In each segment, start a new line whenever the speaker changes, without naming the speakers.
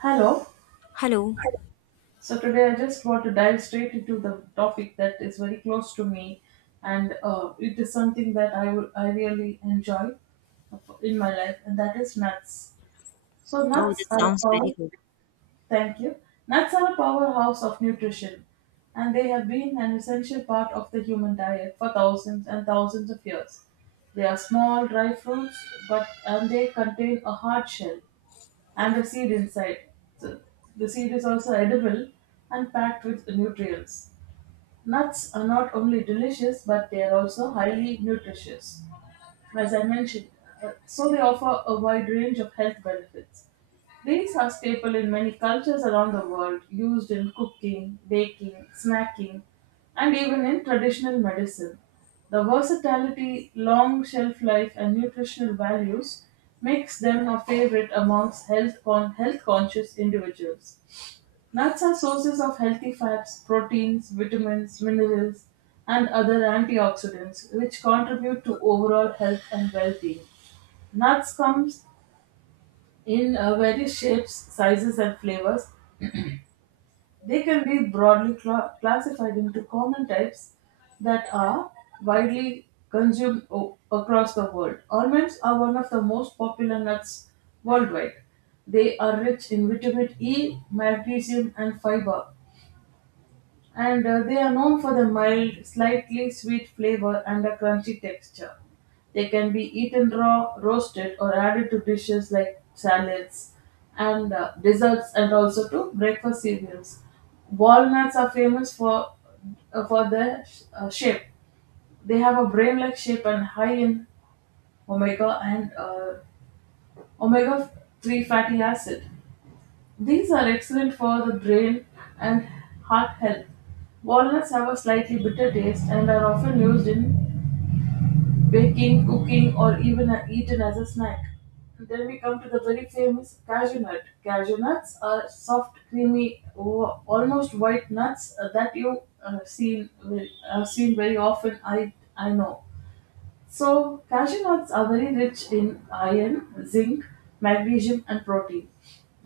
Hello.
Hello.
So today I just want to dive straight into the topic that is very close to me, and it is something that I really enjoy in my life, and that is nuts. So
Oh,
nuts
that
are a
sounds very
power.
good.
Thank you. Nuts are a powerhouse of nutrition, and they have been an essential part of the human diet for thousands and thousands of years. They are small dry fruits, but and they contain a hard shell and the seed inside. So the seed is also edible and packed with nutrients. Nuts are not only delicious but they are also highly nutritious as I mentioned. So, they offer a wide range of health benefits. These are staple in many cultures around the world, used in cooking, baking, snacking, and even in traditional medicine. The versatility, long shelf life, and nutritional values makes them a favorite amongst health conscious individuals. Nuts are sources of healthy fats, proteins, vitamins, minerals, and other antioxidants which contribute to overall health and well-being. Nuts comes in various shapes, sizes, and flavors. They can be broadly classified into common types that are widely consumed across the world. Almonds are one of the most popular nuts worldwide. They are rich in vitamin E, magnesium, and fiber, and they are known for the mild, slightly sweet flavor and a crunchy texture. They can be eaten raw, roasted, or added to dishes like salads and desserts, and also to breakfast cereals. Walnuts are famous for their shape. They have a brain-like shape and high in omega and uh, omega three fatty acid. These are excellent for the brain and heart health. Walnuts have a slightly bitter taste and are often used in baking, cooking, or even eaten as a snack. Then we come to the very famous cashew nut. Cashew nuts are soft, creamy, almost white nuts that you seen have seen very often. I know. So, cashew nuts are very rich in iron, zinc, magnesium, and protein.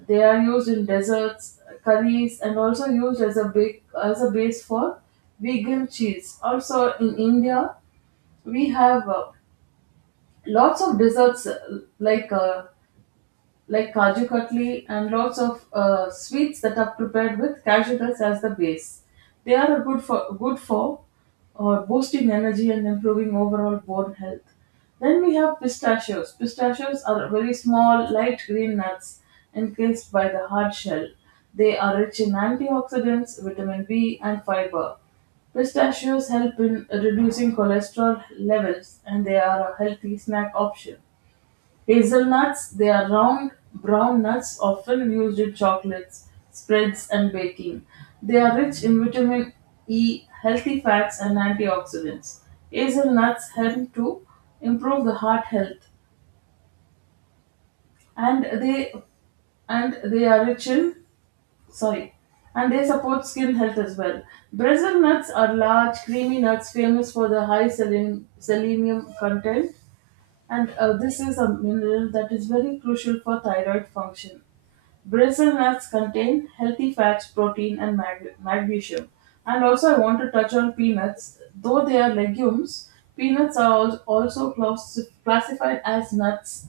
They are used in desserts, curries, and also used as a big, as a base for vegan cheese. Also, in India, we have lots of desserts like kaju katli and lots of sweets that are prepared with cashew nuts as the base. They are good for boosting energy and improving overall bone health. Then we have pistachios. Pistachios are very small, light green nuts encased by the hard shell. They are rich in antioxidants, vitamin B, and fiber. Pistachios help in reducing cholesterol levels and they are a healthy snack option. Hazelnuts: they are round, brown nuts often used in chocolates, spreads, and baking. They are rich in vitamin E, healthy fats, and antioxidants. Hazelnuts help to improve the heart health, and they and they are rich in sorry, and they support skin health as well. Brazil nuts are large, creamy nuts famous for the high selenium content and this is a mineral that is very crucial for thyroid function. Brazil nuts contain healthy fats, protein, and magnesium. And also, I want to touch on peanuts. Though they are legumes, peanuts are also classified as nuts.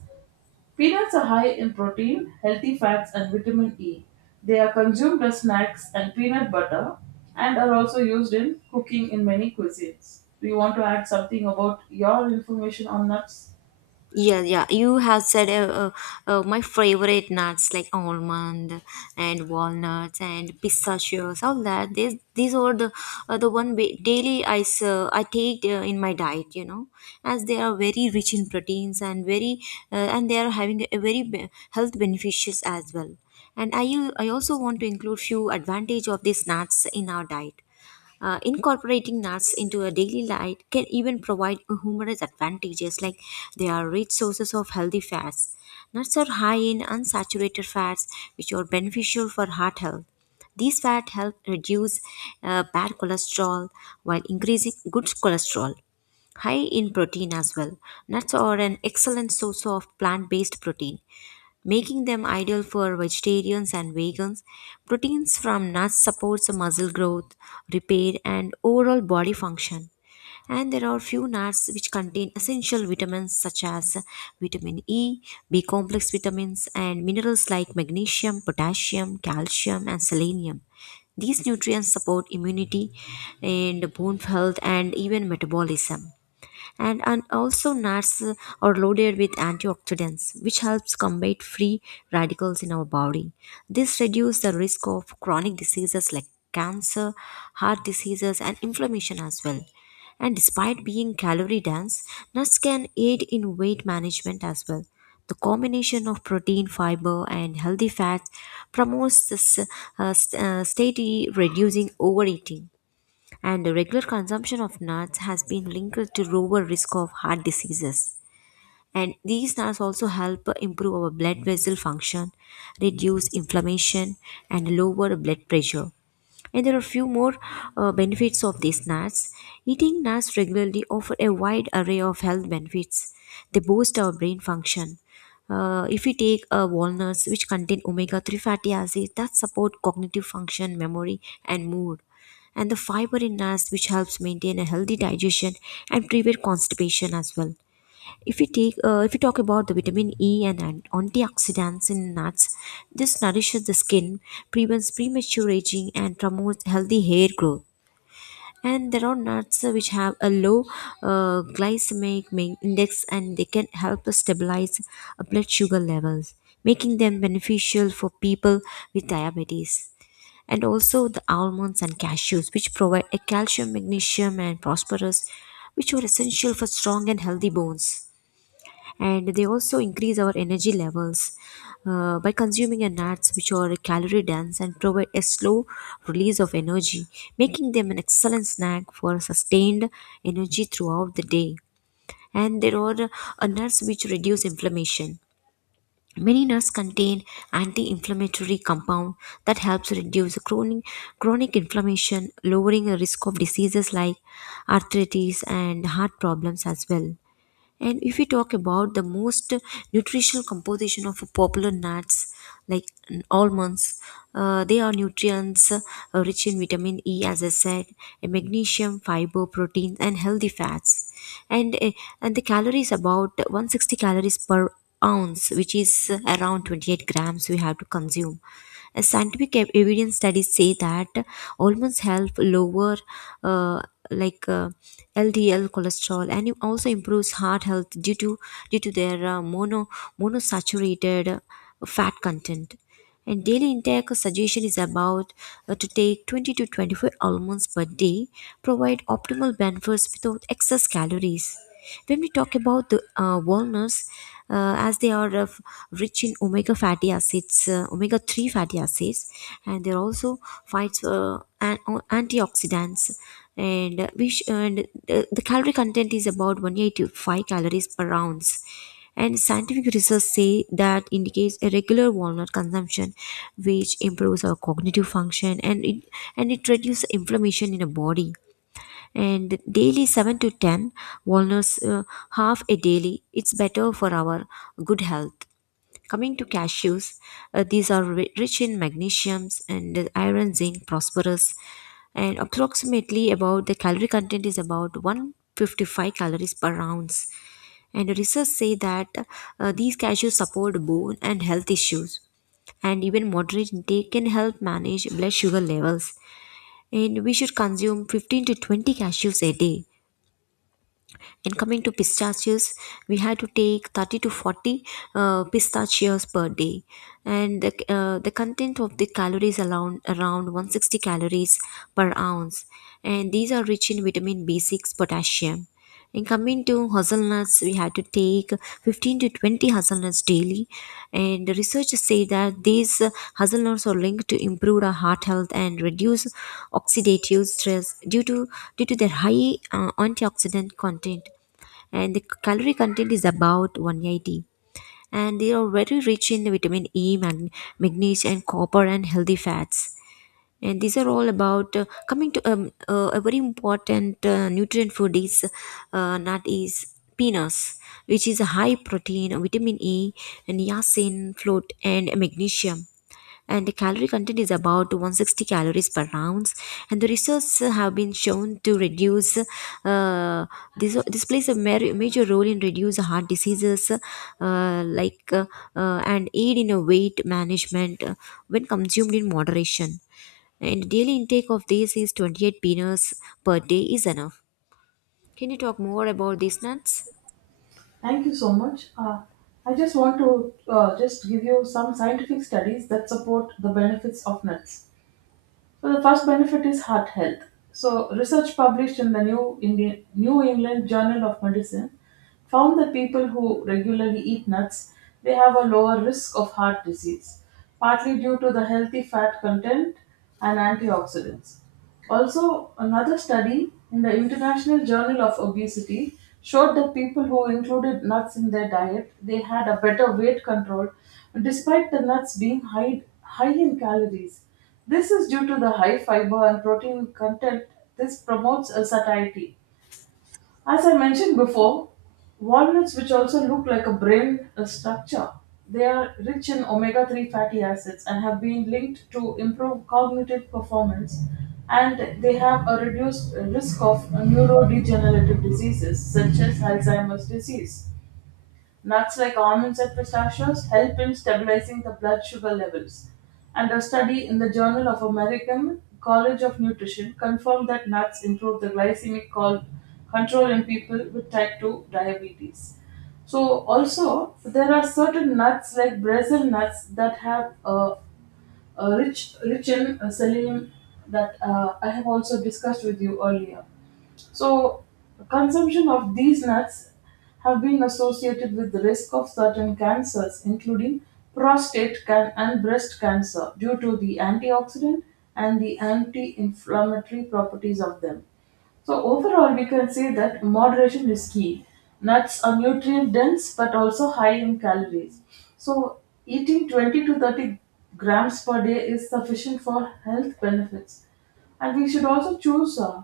Peanuts are high in protein, healthy fats, and vitamin E. They are consumed as snacks and peanut butter and are also used in cooking in many cuisines. Do you want to add something about your information on nuts?
Yeah, yeah. You have said my favorite nuts like almond and walnuts and pistachios, all that. These are the one daily I I take in my diet, you know, as they are very rich in proteins and very and they are having a very health beneficials as well. And I also want to include few advantage of these nuts in our diet. Incorporating nuts into a daily life can even provide humorous advantages, like they are rich sources of healthy fats. Nuts are high in unsaturated fats, which are beneficial for heart health. These fats help reduce bad cholesterol while increasing good cholesterol, high in protein as well. Nuts are an excellent source of plant based protein, making them ideal for vegetarians and vegans. Proteins from nuts supports muscle growth, repair, and overall body function. And there are few nuts which contain essential vitamins such as vitamin E, B complex vitamins, and minerals like magnesium, potassium, calcium, and selenium. These nutrients support immunity and bone health and even metabolism. And also nuts are loaded with antioxidants which helps combat free radicals in our body. This reduces the risk of chronic diseases like cancer, heart diseases, and inflammation as well. And despite being calorie dense, nuts can aid in weight management as well. The combination of protein, fiber, and healthy fats promotes this steady reducing overeating. And the regular consumption of nuts has been linked to lower risk of heart diseases, and these nuts also help improve our blood vessel function, reduce inflammation, and lower blood pressure. And there are a few more benefits of these nuts. Eating nuts regularly offer a wide array of health benefits. They boost our brain function. If we take walnuts, which contain omega-3 fatty acids that support cognitive function, memory, and mood, and the fiber in nuts, which helps maintain a healthy digestion and prevent constipation as well. If we take, if we talk about the vitamin E and antioxidants in nuts, this nourishes the skin, prevents premature aging, and promotes healthy hair growth. And there are nuts which have a low glycemic index, and they can help us stabilize blood sugar levels, making them beneficial for people with diabetes. And also the almonds and cashews, which provide a calcium, magnesium, and phosphorus, which are essential for strong and healthy bones. And they also increase our energy levels by consuming a nuts which are calorie dense and provide a slow release of energy, making them an excellent snack for sustained energy throughout the day. And there are nuts which reduce inflammation. Many nuts contain anti-inflammatory compound that helps reduce chronic inflammation, lowering the risk of diseases like arthritis and heart problems as well. And if we talk about the most nutritional composition of popular nuts like almonds, they are nutrients rich in vitamin E, as I said, and magnesium, fiber, protein, and healthy fats. And, uh, and the calories about 160 calories per ounce, which is around 28 grams we have to consume. Scientific evidence studies say that almonds help lower uh, like uh, LDL cholesterol, and it also improves heart health due to their monosaturated fat content. And daily intake suggestion is about to take 20 to 24 almonds per day, provide optimal benefits without excess calories. When we talk about the walnuts, as they are rich in omega fatty acids, omega 3 fatty acids, and they're also fights antioxidants. And, we sh- and The calorie content is about 185 calories per ounce. And scientific research say that indicates a regular walnut consumption, which improves our cognitive function, and it reduces inflammation in the body. And daily 7 to 10 walnuts half a daily, it's better for our good health. Coming to cashews, these are rich in magnesiums and iron, zinc, phosphorus, and approximately about the calorie content is about 155 calories per ounce. And research say that these cashews support bone and health issues, and even moderate intake can help manage blood sugar levels. And we should consume 15 to 20 cashews a day. And coming to pistachios, we had to take 30 to 40 pistachios per day. And the content of the calories around, around 160 calories per ounce. And these are rich in vitamin B6, potassium. And coming to hazelnuts, we had to take 15 to 20 hazelnuts daily. And researchers say that these hazelnuts are linked to improve our heart health and reduce oxidative stress due to due to their high antioxidant content. And the calorie content is about 180, and they are very rich in vitamin E, magnesium, and copper, and healthy fats. And these are all about coming to a very important nutrient food is nut is peanuts, which is a high protein, vitamin E, niacin float, and magnesium. And the calorie content is about 160 calories per ounce. And the research have been shown to reduce uh, this plays a major role in reduce heart diseases and aid in a weight management when consumed in moderation. And daily intake of these is 28 peanuts per day is enough. Can you talk more about these nuts?
Thank you so much. I just want to just give you some scientific studies that support the benefits of nuts. So the first benefit is heart health. So research published in the New England Journal of Medicine found that people who regularly eat nuts they have a lower risk of heart disease, partly due to the healthy fat content and antioxidants. Also, another study in the International Journal of Obesity showed that people who included nuts in their diet, they had a better weight control despite the nuts being high in calories. This is due to the high fiber and protein content. This promotes a satiety. As I mentioned before, walnuts, which also look like a brain structure, they are rich in omega 3 fatty acids and have been linked to improve cognitive performance, and they have a reduced risk of neurodegenerative diseases such as Alzheimer's disease. Nuts like almonds and pistachios help in stabilizing the blood sugar levels. And a study in the Journal of American College of Nutrition confirmed that nuts improve the control in people with type 2 diabetes. So, also, there are certain nuts like Brazil nuts that have rich in selenium that I have also discussed with you earlier. So, consumption of these nuts have been associated with the risk of certain cancers, including and breast cancer, due to the antioxidant and the anti-inflammatory properties of them. So overall, we can say that moderation is key. Nuts are nutrient dense but also high in calories. So eating 20 to 30 grams per day is sufficient for health benefits. And we should also choose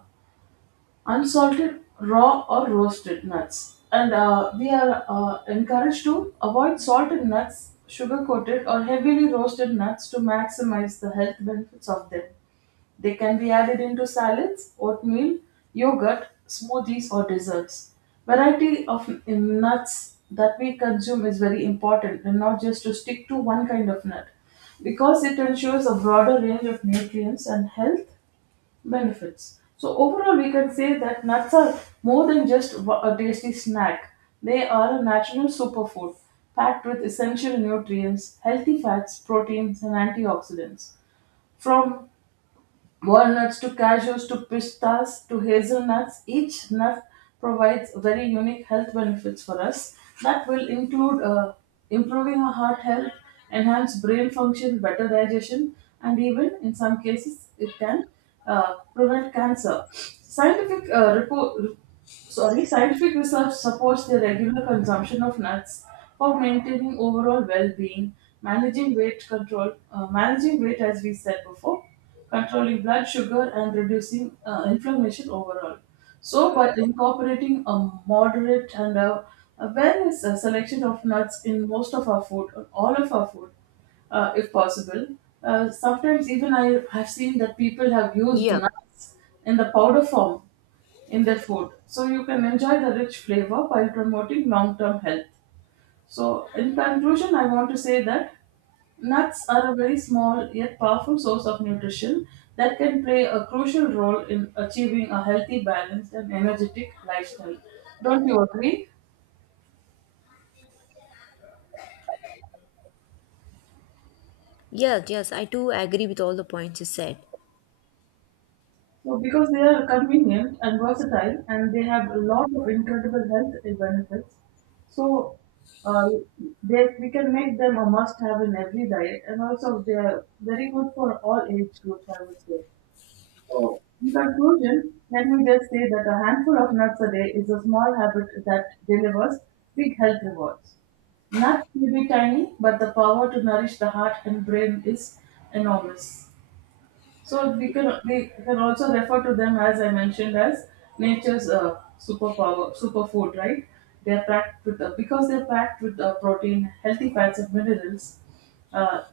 unsalted, raw, or roasted nuts. And we are encouraged to avoid salted nuts, sugar coated, or heavily roasted nuts to maximize the health benefits of them. They can be added into salads, oatmeal, yogurt, smoothies, or desserts. Variety of in nuts that we consume is very important and not just to stick to one kind of nut because it ensures a broader range of nutrients and health benefits. So overall, we can say that nuts are more than just a tasty snack. They are a natural superfood packed with essential nutrients, healthy fats, proteins, and antioxidants. From walnuts to cashews to pistas to hazelnuts. Each nut provides very unique health benefits for us that will include improving our heart health, enhance brain function, better digestion, and even in some cases it can prevent cancer. Scientific research supports the regular consumption of nuts for maintaining overall well-being, managing weight control, managing weight as we said before, controlling blood sugar and reducing inflammation overall. So, by incorporating a moderate and a awareness selection of nuts in most of our food, or all of our food, if possible, sometimes even I have seen that people have used
Yeah.
nuts in the powder form in their food. So, you can enjoy the rich flavor while promoting long term health. So, in conclusion, I want to say that nuts are a very small yet powerful source of nutrition that can play a crucial role in achieving a healthy, balanced, and energetic lifestyle. Don't you agree?
Yes, yes, I do agree with all the points you said.
So, because they are convenient and versatile and they have a lot of incredible health benefits, so uh, we can make them a must have in every diet, and also they are very good for all age groups, I would say. So, in conclusion, let me just say that a handful of nuts a day is a small habit that delivers big health rewards. Nuts may be tiny, but the power to nourish the heart and brain is enormous. So we can also refer to them as I mentioned as nature's superpower superfood, right? They are packed with protein, healthy fats, and minerals. Uh,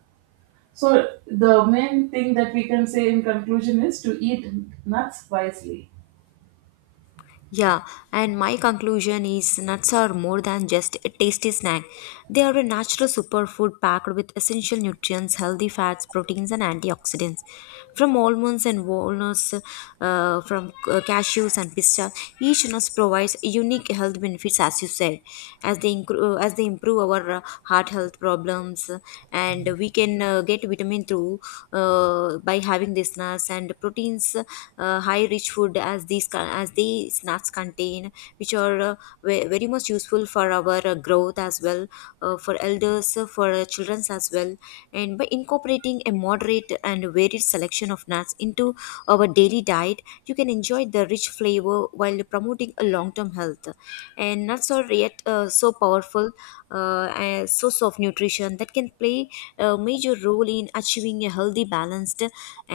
so the main thing that we can say in conclusion is to eat nuts wisely.
Yeah, and my conclusion is nuts are more than just a tasty snack. They are a natural superfood packed with essential nutrients, healthy fats, proteins, and antioxidants. From almonds and walnuts, from cashews and pistachio, each nut provides unique health benefits, as you said, as they as they improve our heart health problems. And we can get vitamin through by having these nuts, and proteins high rich food as these as these nuts contain, which are very much useful for our growth as well, for elders, for children as well. And by incorporating a moderate and varied selection of nuts into our daily diet, you can enjoy the rich flavor while promoting a long-term health. And nuts are yet so powerful a source of nutrition that can play a major role in achieving a healthy, balanced,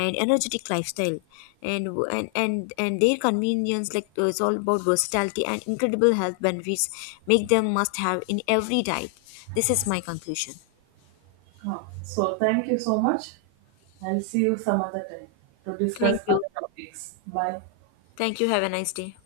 and energetic lifestyle. And and their convenience, like it's all about versatility and incredible health benefits, make them must have in every diet. This is my conclusion.
Huh. So thank you so much. I'll see you some other time to
Thank
discuss
you.
other topics. Bye.
Thank you, have a nice day.